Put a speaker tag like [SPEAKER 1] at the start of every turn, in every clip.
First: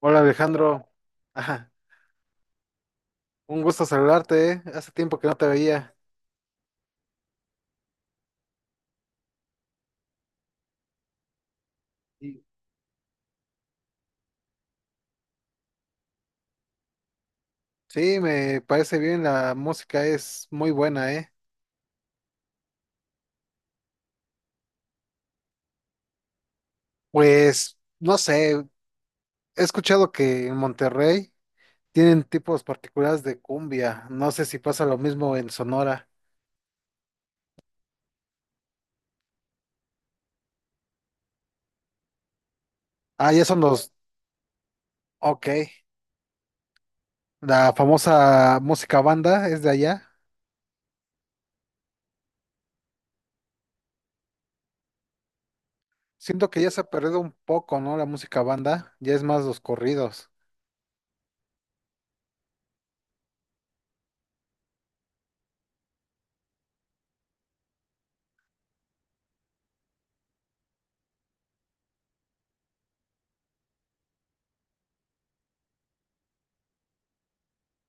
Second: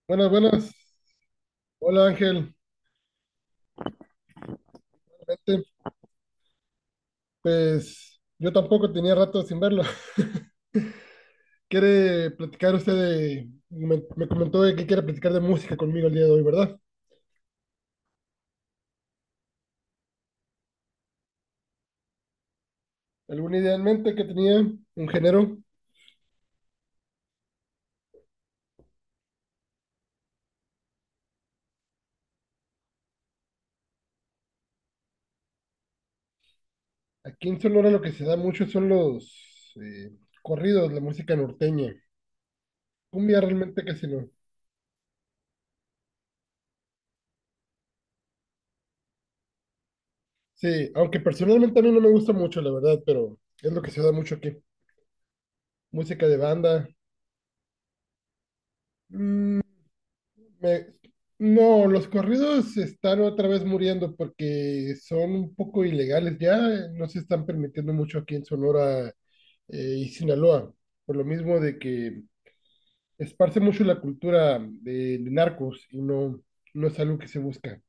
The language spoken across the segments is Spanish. [SPEAKER 1] Hola
[SPEAKER 2] Buenas, buenas.
[SPEAKER 1] Alejandro, ajá,
[SPEAKER 2] Hola Ángel.
[SPEAKER 1] un gusto saludarte, ¿eh? Hace tiempo que no te
[SPEAKER 2] Vente.
[SPEAKER 1] veía.
[SPEAKER 2] Pues yo tampoco tenía rato sin verlo. ¿Quiere
[SPEAKER 1] Y-
[SPEAKER 2] platicar usted de... Me comentó de que quiere platicar de música conmigo el día de hoy, ¿verdad?
[SPEAKER 1] Sí, me parece bien, la música es muy buena, ¿eh?
[SPEAKER 2] ¿Alguna idea en mente que tenía? ¿Un género?
[SPEAKER 1] Pues, no sé, he escuchado que en Monterrey tienen tipos particulares de cumbia, no sé si pasa lo mismo en Sonora.
[SPEAKER 2] Aquí en Sonora lo que se da mucho son los corridos, la música norteña.
[SPEAKER 1] Ah,
[SPEAKER 2] Cumbia
[SPEAKER 1] ya son
[SPEAKER 2] realmente
[SPEAKER 1] los,
[SPEAKER 2] casi no.
[SPEAKER 1] ok, la famosa música banda es de allá.
[SPEAKER 2] Sí, aunque personalmente a mí no me gusta mucho, la verdad, pero es lo que se da mucho aquí. Música de
[SPEAKER 1] Siento que ya se ha
[SPEAKER 2] banda.
[SPEAKER 1] perdido un poco, ¿no? La música banda, ya es más los corridos.
[SPEAKER 2] Me- No, los corridos están otra vez muriendo porque son un poco ilegales ya, no se están permitiendo mucho aquí en Sonora y Sinaloa, por lo mismo de que esparce mucho la cultura de narcos y no, no es algo que se busca,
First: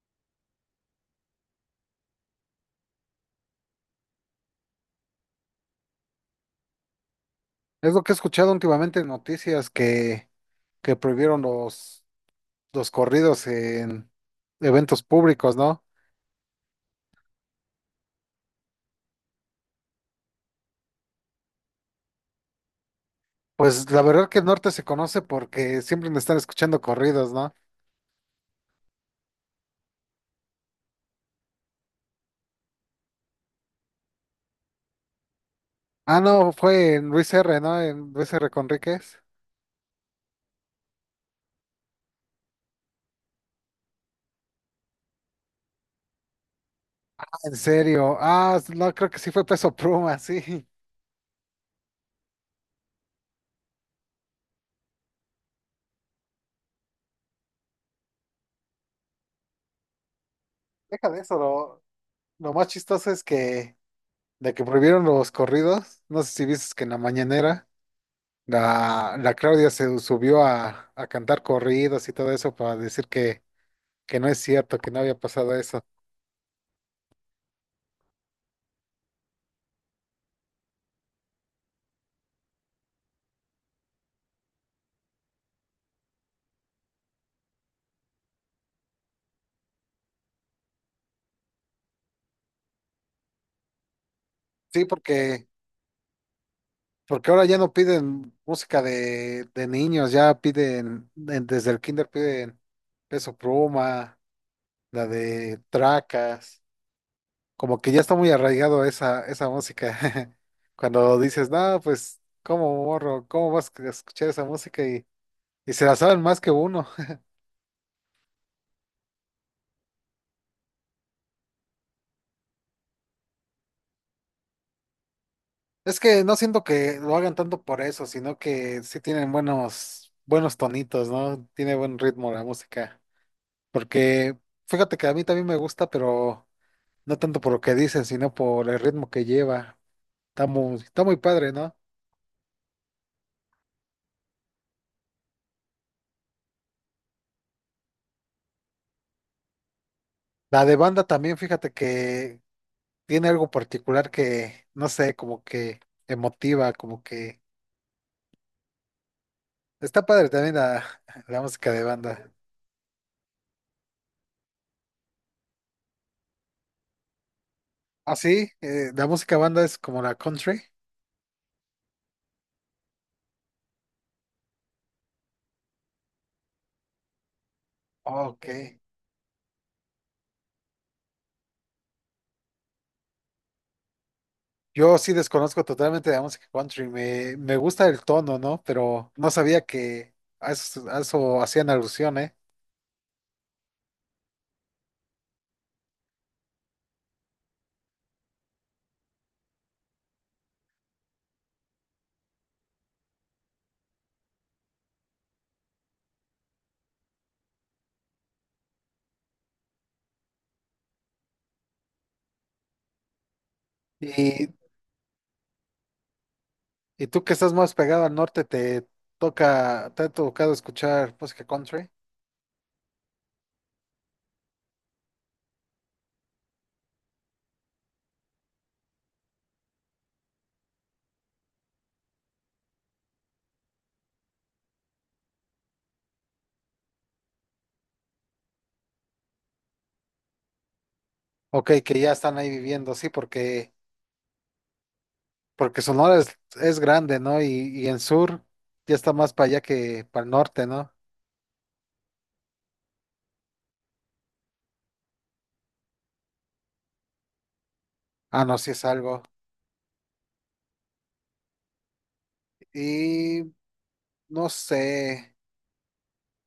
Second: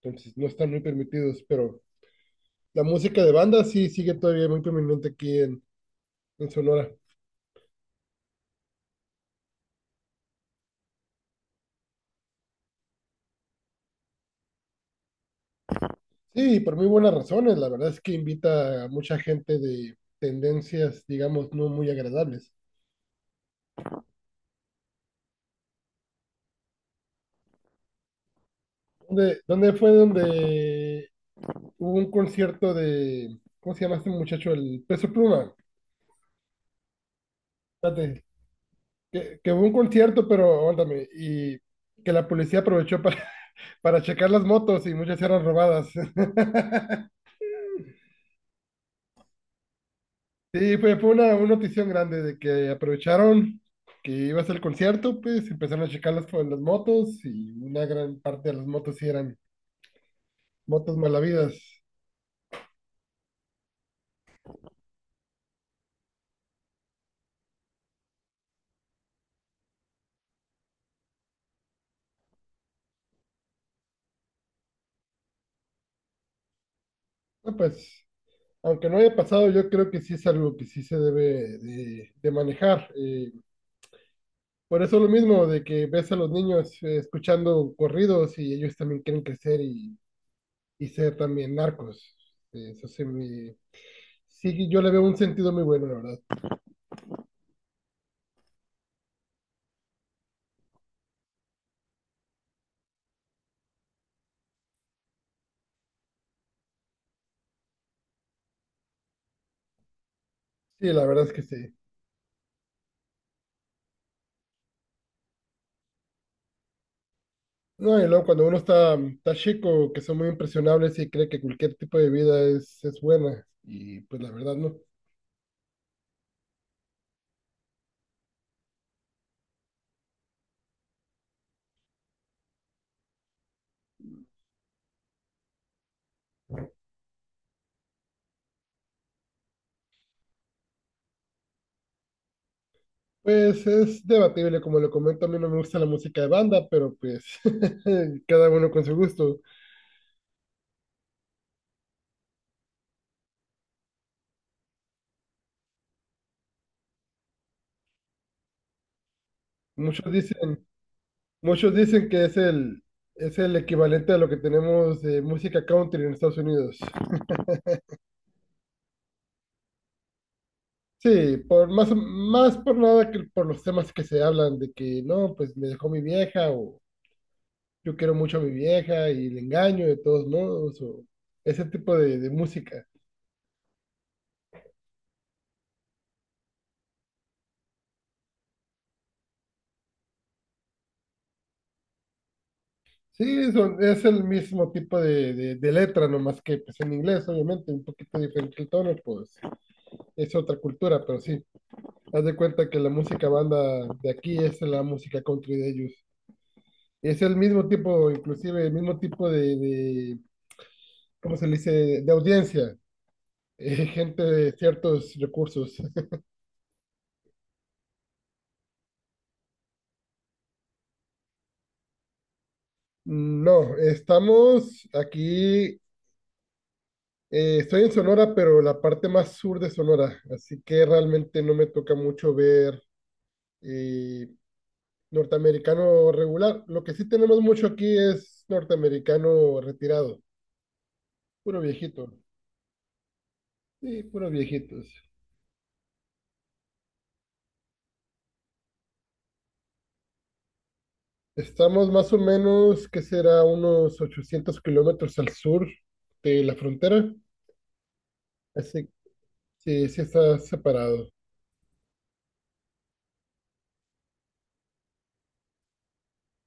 [SPEAKER 2] entonces no están muy permitidos, pero la música de banda sí sigue todavía muy prominente en Sonora.
[SPEAKER 1] Es lo que he escuchado últimamente en noticias que prohibieron los corridos en eventos públicos, ¿no?
[SPEAKER 2] Sí, por muy buenas razones, la verdad es que invita a mucha gente de tendencias, digamos, no muy agradables.
[SPEAKER 1] Pues la verdad que el norte se conoce porque siempre me están escuchando corridos, ¿no?
[SPEAKER 2] ¿Dónde fue donde hubo un concierto de, ¿cómo se llama este muchacho? El Peso Pluma.
[SPEAKER 1] Ah, no, fue en Luis R, ¿no? En
[SPEAKER 2] Espérate,
[SPEAKER 1] Luis R. Conríquez.
[SPEAKER 2] que hubo un concierto, pero aguántame, y que la policía aprovechó para, para checar las motos y muchas eran robadas.
[SPEAKER 1] Ah, en serio. Ah, no, creo que sí fue Peso Pluma, sí.
[SPEAKER 2] Sí, fue una notición grande de que aprovecharon que iba a ser el concierto, pues empezaron a checar las motos y una gran parte de las motos sí eran motos
[SPEAKER 1] Deja de eso,
[SPEAKER 2] malavidas.
[SPEAKER 1] lo más chistoso es que de que prohibieron los corridos, no sé si viste que en la mañanera la Claudia se subió a cantar corridos y todo eso para decir que no es cierto, que no había pasado eso.
[SPEAKER 2] No, pues. Aunque no haya pasado, yo creo que sí es algo que sí se debe de manejar. Por eso lo mismo de que ves a los niños escuchando corridos y ellos también quieren crecer y ser también narcos. Eh, Eso sí, me- sí, yo
[SPEAKER 1] Sí,
[SPEAKER 2] le veo un
[SPEAKER 1] porque,
[SPEAKER 2] sentido muy bueno, la verdad.
[SPEAKER 1] porque ahora ya no piden música de niños, ya piden, desde el kinder piden Peso Pluma, la de Tracas, como que ya está muy arraigado esa, esa música.
[SPEAKER 2] Sí, la
[SPEAKER 1] Cuando
[SPEAKER 2] verdad es que
[SPEAKER 1] dices,
[SPEAKER 2] sí.
[SPEAKER 1] no, pues, ¿cómo morro? ¿Cómo vas a escuchar esa música? Y se la saben más que uno.
[SPEAKER 2] No, y luego cuando uno está chico, que son muy impresionables y cree que cualquier tipo de vida es buena, y pues la verdad no.
[SPEAKER 1] Es que no siento que lo hagan tanto por eso, sino que sí tienen buenos tonitos, ¿no? Tiene buen ritmo la música. Porque, fíjate que a mí también me gusta, pero no tanto por lo que dicen, sino por el ritmo que lleva. Está muy padre, ¿no?
[SPEAKER 2] Pues es debatible, como lo comento, a mí no me gusta la música de banda, pero pues cada uno con su gusto.
[SPEAKER 1] La de banda también, fíjate que tiene algo particular que, no sé, como que emotiva, como que... está
[SPEAKER 2] Muchos
[SPEAKER 1] padre también
[SPEAKER 2] dicen,
[SPEAKER 1] la música
[SPEAKER 2] Muchos
[SPEAKER 1] de
[SPEAKER 2] dicen que
[SPEAKER 1] banda.
[SPEAKER 2] es el equivalente a lo que tenemos de música country en Estados Unidos.
[SPEAKER 1] Ah, sí, la música banda es como la country.
[SPEAKER 2] Sí, por más, más por nada que por los temas que se hablan de que no, pues me dejó mi vieja o yo quiero
[SPEAKER 1] Ah,
[SPEAKER 2] mucho a
[SPEAKER 1] ok.
[SPEAKER 2] mi vieja y le engaño de todos modos o ese tipo de música.
[SPEAKER 1] Yo sí desconozco totalmente la música country. Me gusta el tono, ¿no? Pero no sabía que a a eso hacían alusión, ¿eh?
[SPEAKER 2] Sí, es el mismo tipo de letra, nomás que pues en inglés, obviamente, un poquito diferente el tono, pues es otra cultura, pero sí, haz de cuenta que la música banda de aquí es la música country de ellos. Es el mismo tipo, inclusive, el mismo tipo de ¿cómo se le dice?, de audiencia, gente
[SPEAKER 1] Y
[SPEAKER 2] de ciertos recursos.
[SPEAKER 1] Y tú que estás más pegado al norte, ¿te te ha tocado escuchar música country?
[SPEAKER 2] No, estamos aquí, estoy en Sonora, pero la parte más sur de Sonora, así que realmente no me toca mucho ver... eh, Norteamericano regular. Lo que sí tenemos mucho aquí es norteamericano retirado. Puro
[SPEAKER 1] Ok, que ya
[SPEAKER 2] viejito.
[SPEAKER 1] están ahí viviendo, sí, porque,
[SPEAKER 2] Sí, puros viejitos.
[SPEAKER 1] porque Sonora es grande, ¿no? Y en sur ya está más para allá que para el norte, ¿no?
[SPEAKER 2] Estamos más o menos, que será unos 800 kilómetros al sur de la frontera.
[SPEAKER 1] Ah, no, sí
[SPEAKER 2] Así
[SPEAKER 1] es
[SPEAKER 2] que
[SPEAKER 1] algo.
[SPEAKER 2] sí está separado.
[SPEAKER 1] Y no sé,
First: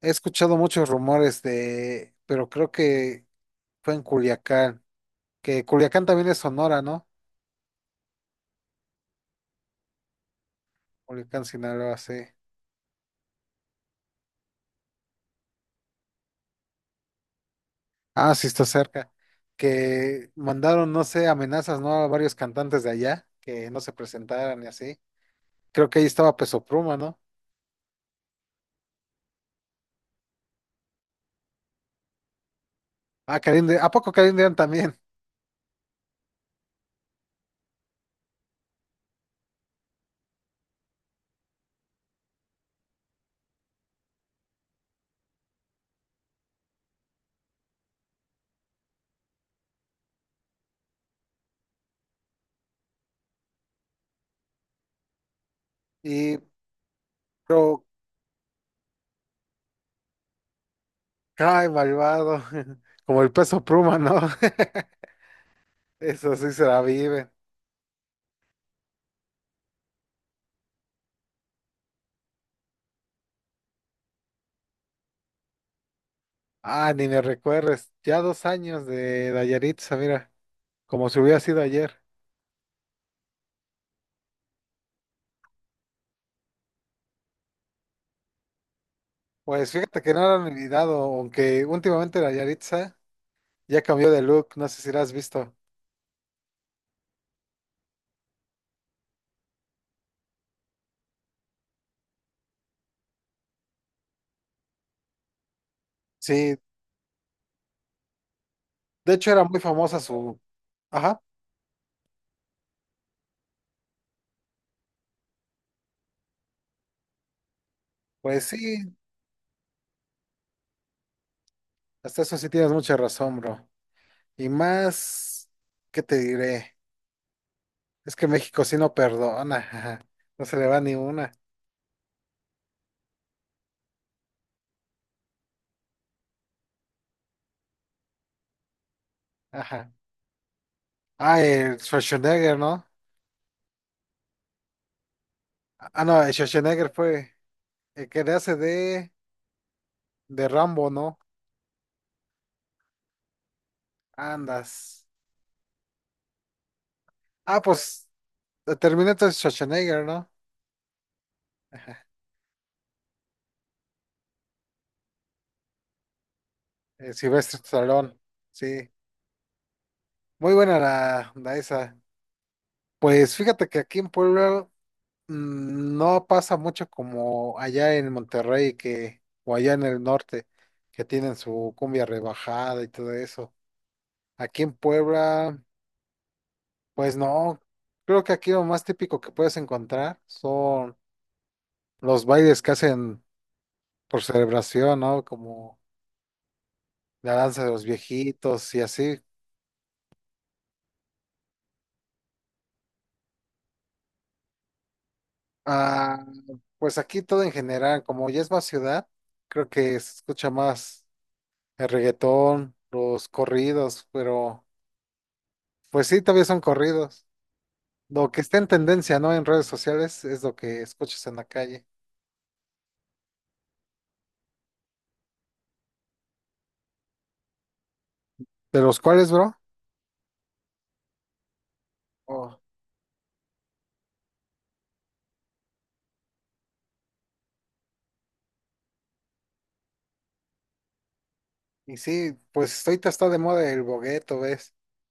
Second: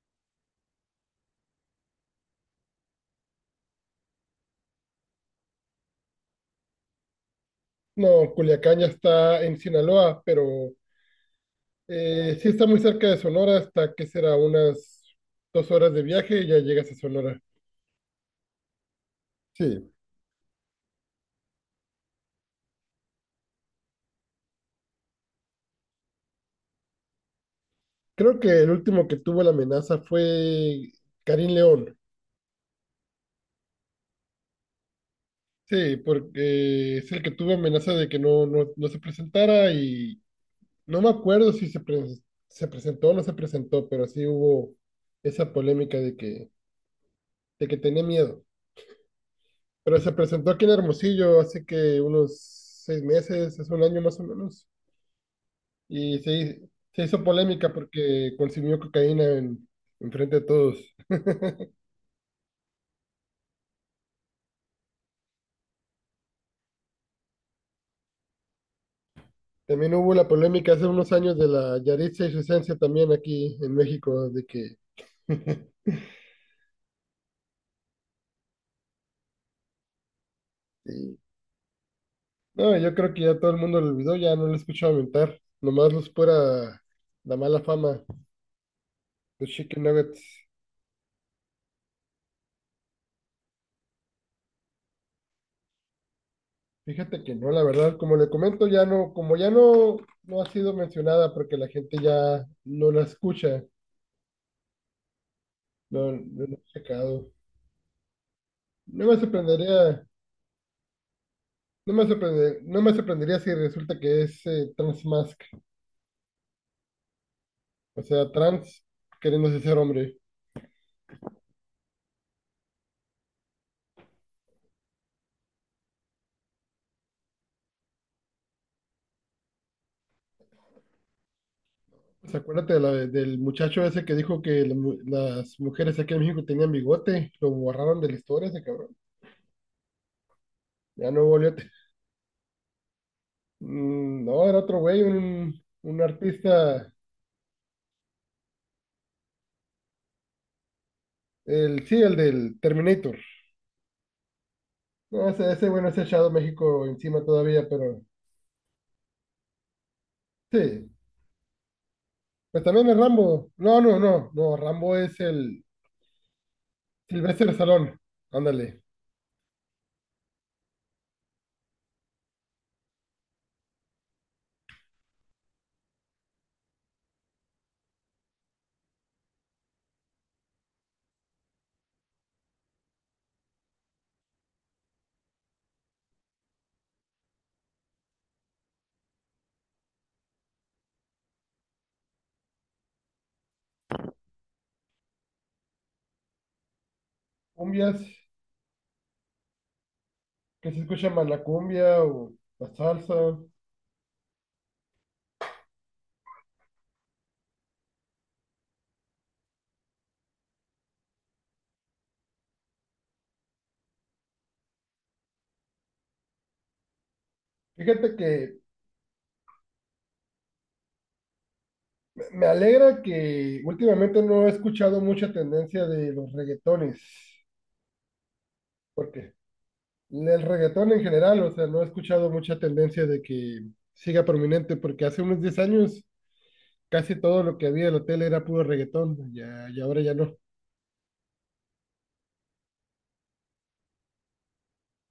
[SPEAKER 1] he escuchado muchos rumores de, pero creo que fue en Culiacán, que Culiacán también es Sonora, ¿no?
[SPEAKER 2] No, Culiacán ya está en Sinaloa, pero
[SPEAKER 1] Culiacán, Sinaloa, sí.
[SPEAKER 2] sí está muy cerca de Sonora, hasta que será unas 2 horas de viaje y ya llegas a Sonora.
[SPEAKER 1] Ah, sí, está cerca.
[SPEAKER 2] Sí,
[SPEAKER 1] Que mandaron, no sé, amenazas, ¿no? A varios cantantes de allá que no se presentaran y así. Creo que ahí estaba Peso Pluma, ¿no?
[SPEAKER 2] creo que el último que tuvo la amenaza fue Karim León.
[SPEAKER 1] Ah, Karim de, ¿a poco Karim León también?
[SPEAKER 2] Sí, porque es el que tuvo amenaza de que no, no, no se presentara y no me acuerdo si se presentó o no se presentó, pero sí hubo esa polémica de que tenía miedo. Pero se presentó aquí en Hermosillo hace que unos 6 meses, es un año más o menos, y
[SPEAKER 1] Y,
[SPEAKER 2] se hizo polémica
[SPEAKER 1] pero,
[SPEAKER 2] porque consumió cocaína en frente de todos.
[SPEAKER 1] cae malvado. Como el Peso Pluma, ¿no? Eso sí se la vive.
[SPEAKER 2] También hubo la polémica hace unos años de la Yaritza y su esencia también aquí en México, de que...
[SPEAKER 1] Ah, ni me recuerdes. Ya dos años de Dayaritza, mira. Como si hubiera sido ayer.
[SPEAKER 2] No, yo creo que ya todo el mundo lo olvidó, ya no lo he escuchado mentar. Nomás los pura la mala fama, los
[SPEAKER 1] Pues
[SPEAKER 2] chicken
[SPEAKER 1] fíjate que
[SPEAKER 2] nuggets.
[SPEAKER 1] no lo han olvidado, aunque últimamente Dayaritza ya cambió de look. No sé si lo has visto.
[SPEAKER 2] Fíjate que no, la verdad, como le comento, ya no, como ya no, no ha sido mencionada porque la gente ya no la escucha, no, no lo
[SPEAKER 1] Sí,
[SPEAKER 2] he checado. No
[SPEAKER 1] de
[SPEAKER 2] me
[SPEAKER 1] hecho, era muy famosa
[SPEAKER 2] sorprendería,
[SPEAKER 1] su... ajá,
[SPEAKER 2] no me sorprendería si resulta que es trans mask, o sea,
[SPEAKER 1] pues
[SPEAKER 2] trans
[SPEAKER 1] sí,
[SPEAKER 2] queriéndose ser hombre.
[SPEAKER 1] hasta eso sí tienes mucha razón, bro. Y más, ¿qué te diré? Es que México sí no perdona, ajá. No se le va ni una,
[SPEAKER 2] Pues acuérdate de del muchacho ese que dijo que las mujeres aquí en México tenían bigote, lo borraron de la historia ese cabrón.
[SPEAKER 1] ajá.
[SPEAKER 2] Ya no
[SPEAKER 1] Ah,
[SPEAKER 2] volvió.
[SPEAKER 1] el Schwarzenegger, ¿no?
[SPEAKER 2] No, era otro güey, un
[SPEAKER 1] Ah, no, el Schwarzenegger
[SPEAKER 2] artista,
[SPEAKER 1] fue el que le hace de Rambo, ¿no?
[SPEAKER 2] el sí, el del Terminator.
[SPEAKER 1] Andas.
[SPEAKER 2] No, ese güey no se echado México encima
[SPEAKER 1] Ah,
[SPEAKER 2] todavía, pero
[SPEAKER 1] pues Terminator es Schwarzenegger, ¿no?
[SPEAKER 2] sí.
[SPEAKER 1] Ajá.
[SPEAKER 2] Pues también es Rambo. No, Rambo es el
[SPEAKER 1] El
[SPEAKER 2] Silvestre
[SPEAKER 1] silvestre
[SPEAKER 2] Salón.
[SPEAKER 1] Stallone,
[SPEAKER 2] Ándale.
[SPEAKER 1] sí. Muy buena la esa. Pues fíjate que aquí en Puebla mm, no pasa mucho como allá en Monterrey que, o allá en el norte, que tienen su cumbia rebajada y todo eso. Aquí en Puebla, pues no, creo que aquí lo más típico que puedes encontrar son los bailes que hacen por celebración, ¿no? Como la danza de los
[SPEAKER 2] Cumbias,
[SPEAKER 1] viejitos y así.
[SPEAKER 2] que se escucha más la cumbia o la salsa.
[SPEAKER 1] Ah, pues aquí todo en general, como ya es más ciudad, creo que se escucha más el reggaetón, los corridos, pero... pues sí, todavía son corridos.
[SPEAKER 2] Fíjate
[SPEAKER 1] Lo que está
[SPEAKER 2] que
[SPEAKER 1] en tendencia, ¿no? En redes sociales es lo que escuchas en la calle.
[SPEAKER 2] me alegra que últimamente no he escuchado mucha tendencia de los reggaetones,
[SPEAKER 1] ¿De los cuales,
[SPEAKER 2] porque
[SPEAKER 1] bro?
[SPEAKER 2] el reggaetón en general, o sea, no he escuchado mucha
[SPEAKER 1] Oh,
[SPEAKER 2] tendencia de que siga prominente, porque hace unos 10 años casi todo lo que había en la tele era puro reggaetón, ya, y ahora ya no.
[SPEAKER 1] y sí, pues ahorita está de moda el bogueto, ¿ves?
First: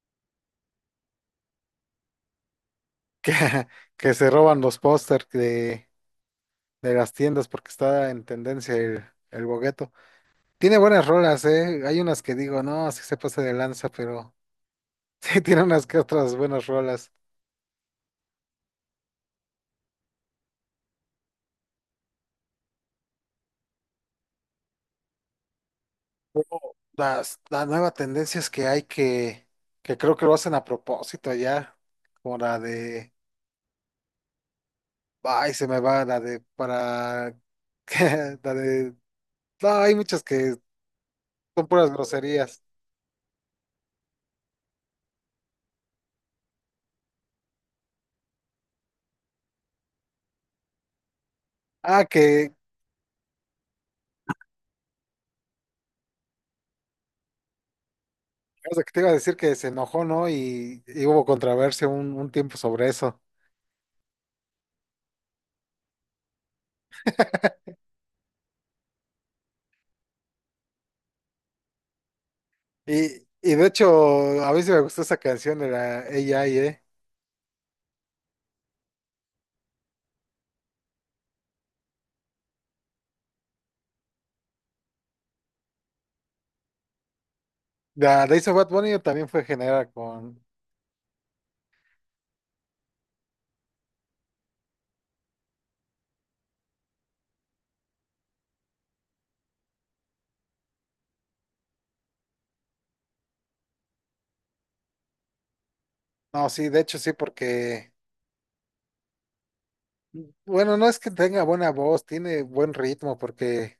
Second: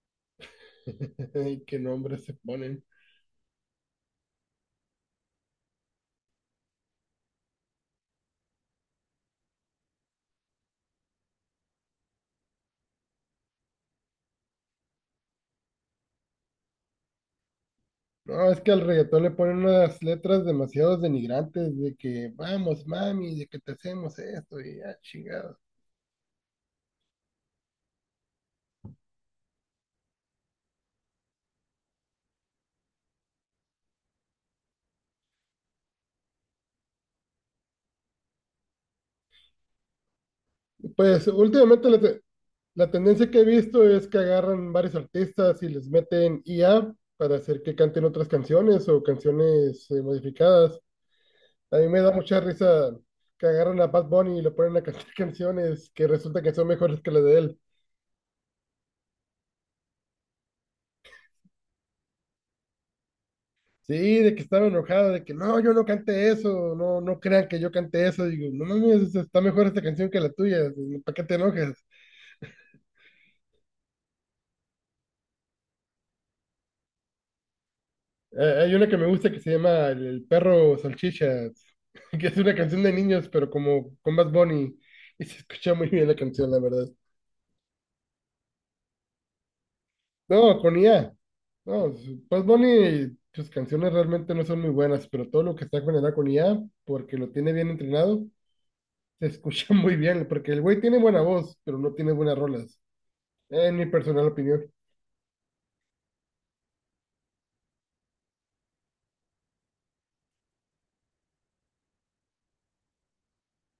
[SPEAKER 2] Ay, qué nombres se ponen.
[SPEAKER 1] Que, que se roban los pósters de las tiendas porque está en tendencia el bogueto. Tiene buenas rolas, ¿eh? Hay unas que digo, no, sí se pasa de lanza, pero sí tiene unas que otras buenas rolas.
[SPEAKER 2] No, es que al reggaetón le ponen unas letras demasiado denigrantes de que vamos, mami, de que te hacemos esto y ya, chingado.
[SPEAKER 1] La nueva tendencia es que que creo que lo hacen a propósito ya, como la de ay, se me va la de para la de no, hay muchas que
[SPEAKER 2] Pues
[SPEAKER 1] son
[SPEAKER 2] últimamente,
[SPEAKER 1] puras groserías.
[SPEAKER 2] La tendencia que he visto es que agarran varios artistas y les meten IA para hacer que canten otras canciones o canciones modificadas. A mí me
[SPEAKER 1] Ah,
[SPEAKER 2] da mucha
[SPEAKER 1] que,
[SPEAKER 2] risa que agarran a Bad Bunny y le ponen a cantar canciones que resulta que son mejores que las de él.
[SPEAKER 1] o sea, que te iba a decir que se enojó, ¿no? Y hubo controversia un tiempo sobre eso.
[SPEAKER 2] Sí, de que estaba enojado, de que no, yo no cante eso, no, no crean que yo cante eso. Digo, no mames, está mejor esta canción que la tuya, ¿para qué te enojas?
[SPEAKER 1] Y de hecho, a mí sí me gustó esa canción de la AI, ¿eh?
[SPEAKER 2] Hay una que me gusta que se llama El perro salchicha, que es una canción de niños, pero como con Bad Bunny. Y se escucha muy bien la canción, la verdad.
[SPEAKER 1] La de Ace of Bad Bunny también fue generada con.
[SPEAKER 2] No, con IA. No, Bad Bunny, sus canciones realmente no son muy buenas, pero todo lo que está generado con IA, porque lo tiene bien entrenado, se escucha muy bien, porque el güey tiene buena voz, pero no tiene buenas rolas, en mi personal opinión.
[SPEAKER 1] No, sí, de hecho sí, porque. Bueno, no es que tenga buena voz, tiene buen ritmo, porque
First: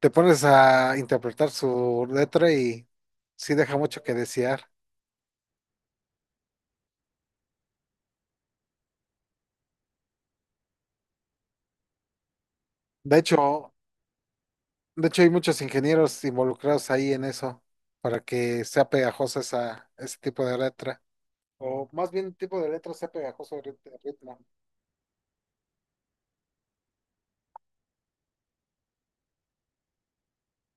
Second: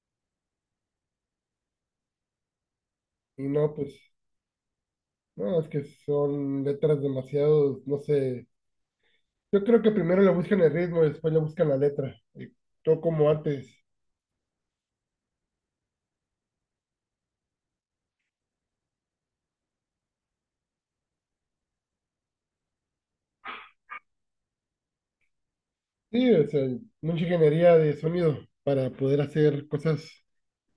[SPEAKER 1] te pones a interpretar su letra y
[SPEAKER 2] Y
[SPEAKER 1] sí
[SPEAKER 2] no,
[SPEAKER 1] deja
[SPEAKER 2] pues,
[SPEAKER 1] mucho que desear.
[SPEAKER 2] no, es que son letras demasiado, no sé. Yo creo que primero le buscan el ritmo y después le buscan la letra. Y todo
[SPEAKER 1] De
[SPEAKER 2] como
[SPEAKER 1] hecho,
[SPEAKER 2] antes.
[SPEAKER 1] de hecho, hay muchos ingenieros involucrados ahí en eso, para que sea pegajosa esa, ese tipo de letra. O más bien tipo de letra sea pegajoso el el ritmo.
[SPEAKER 2] Sí, o sea, mucha ingeniería de sonido para poder hacer cosas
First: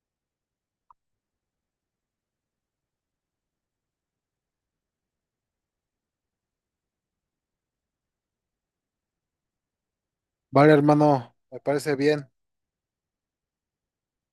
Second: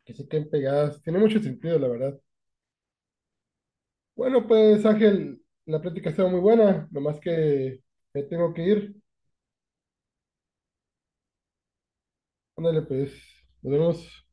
[SPEAKER 2] que se queden pegadas. Tiene mucho sentido, la verdad. Bueno, pues Ángel, la plática estaba muy buena, nomás que me tengo que ir.
[SPEAKER 1] Vale, hermano, me parece bien.
[SPEAKER 2] Ándale, pues, nos vemos.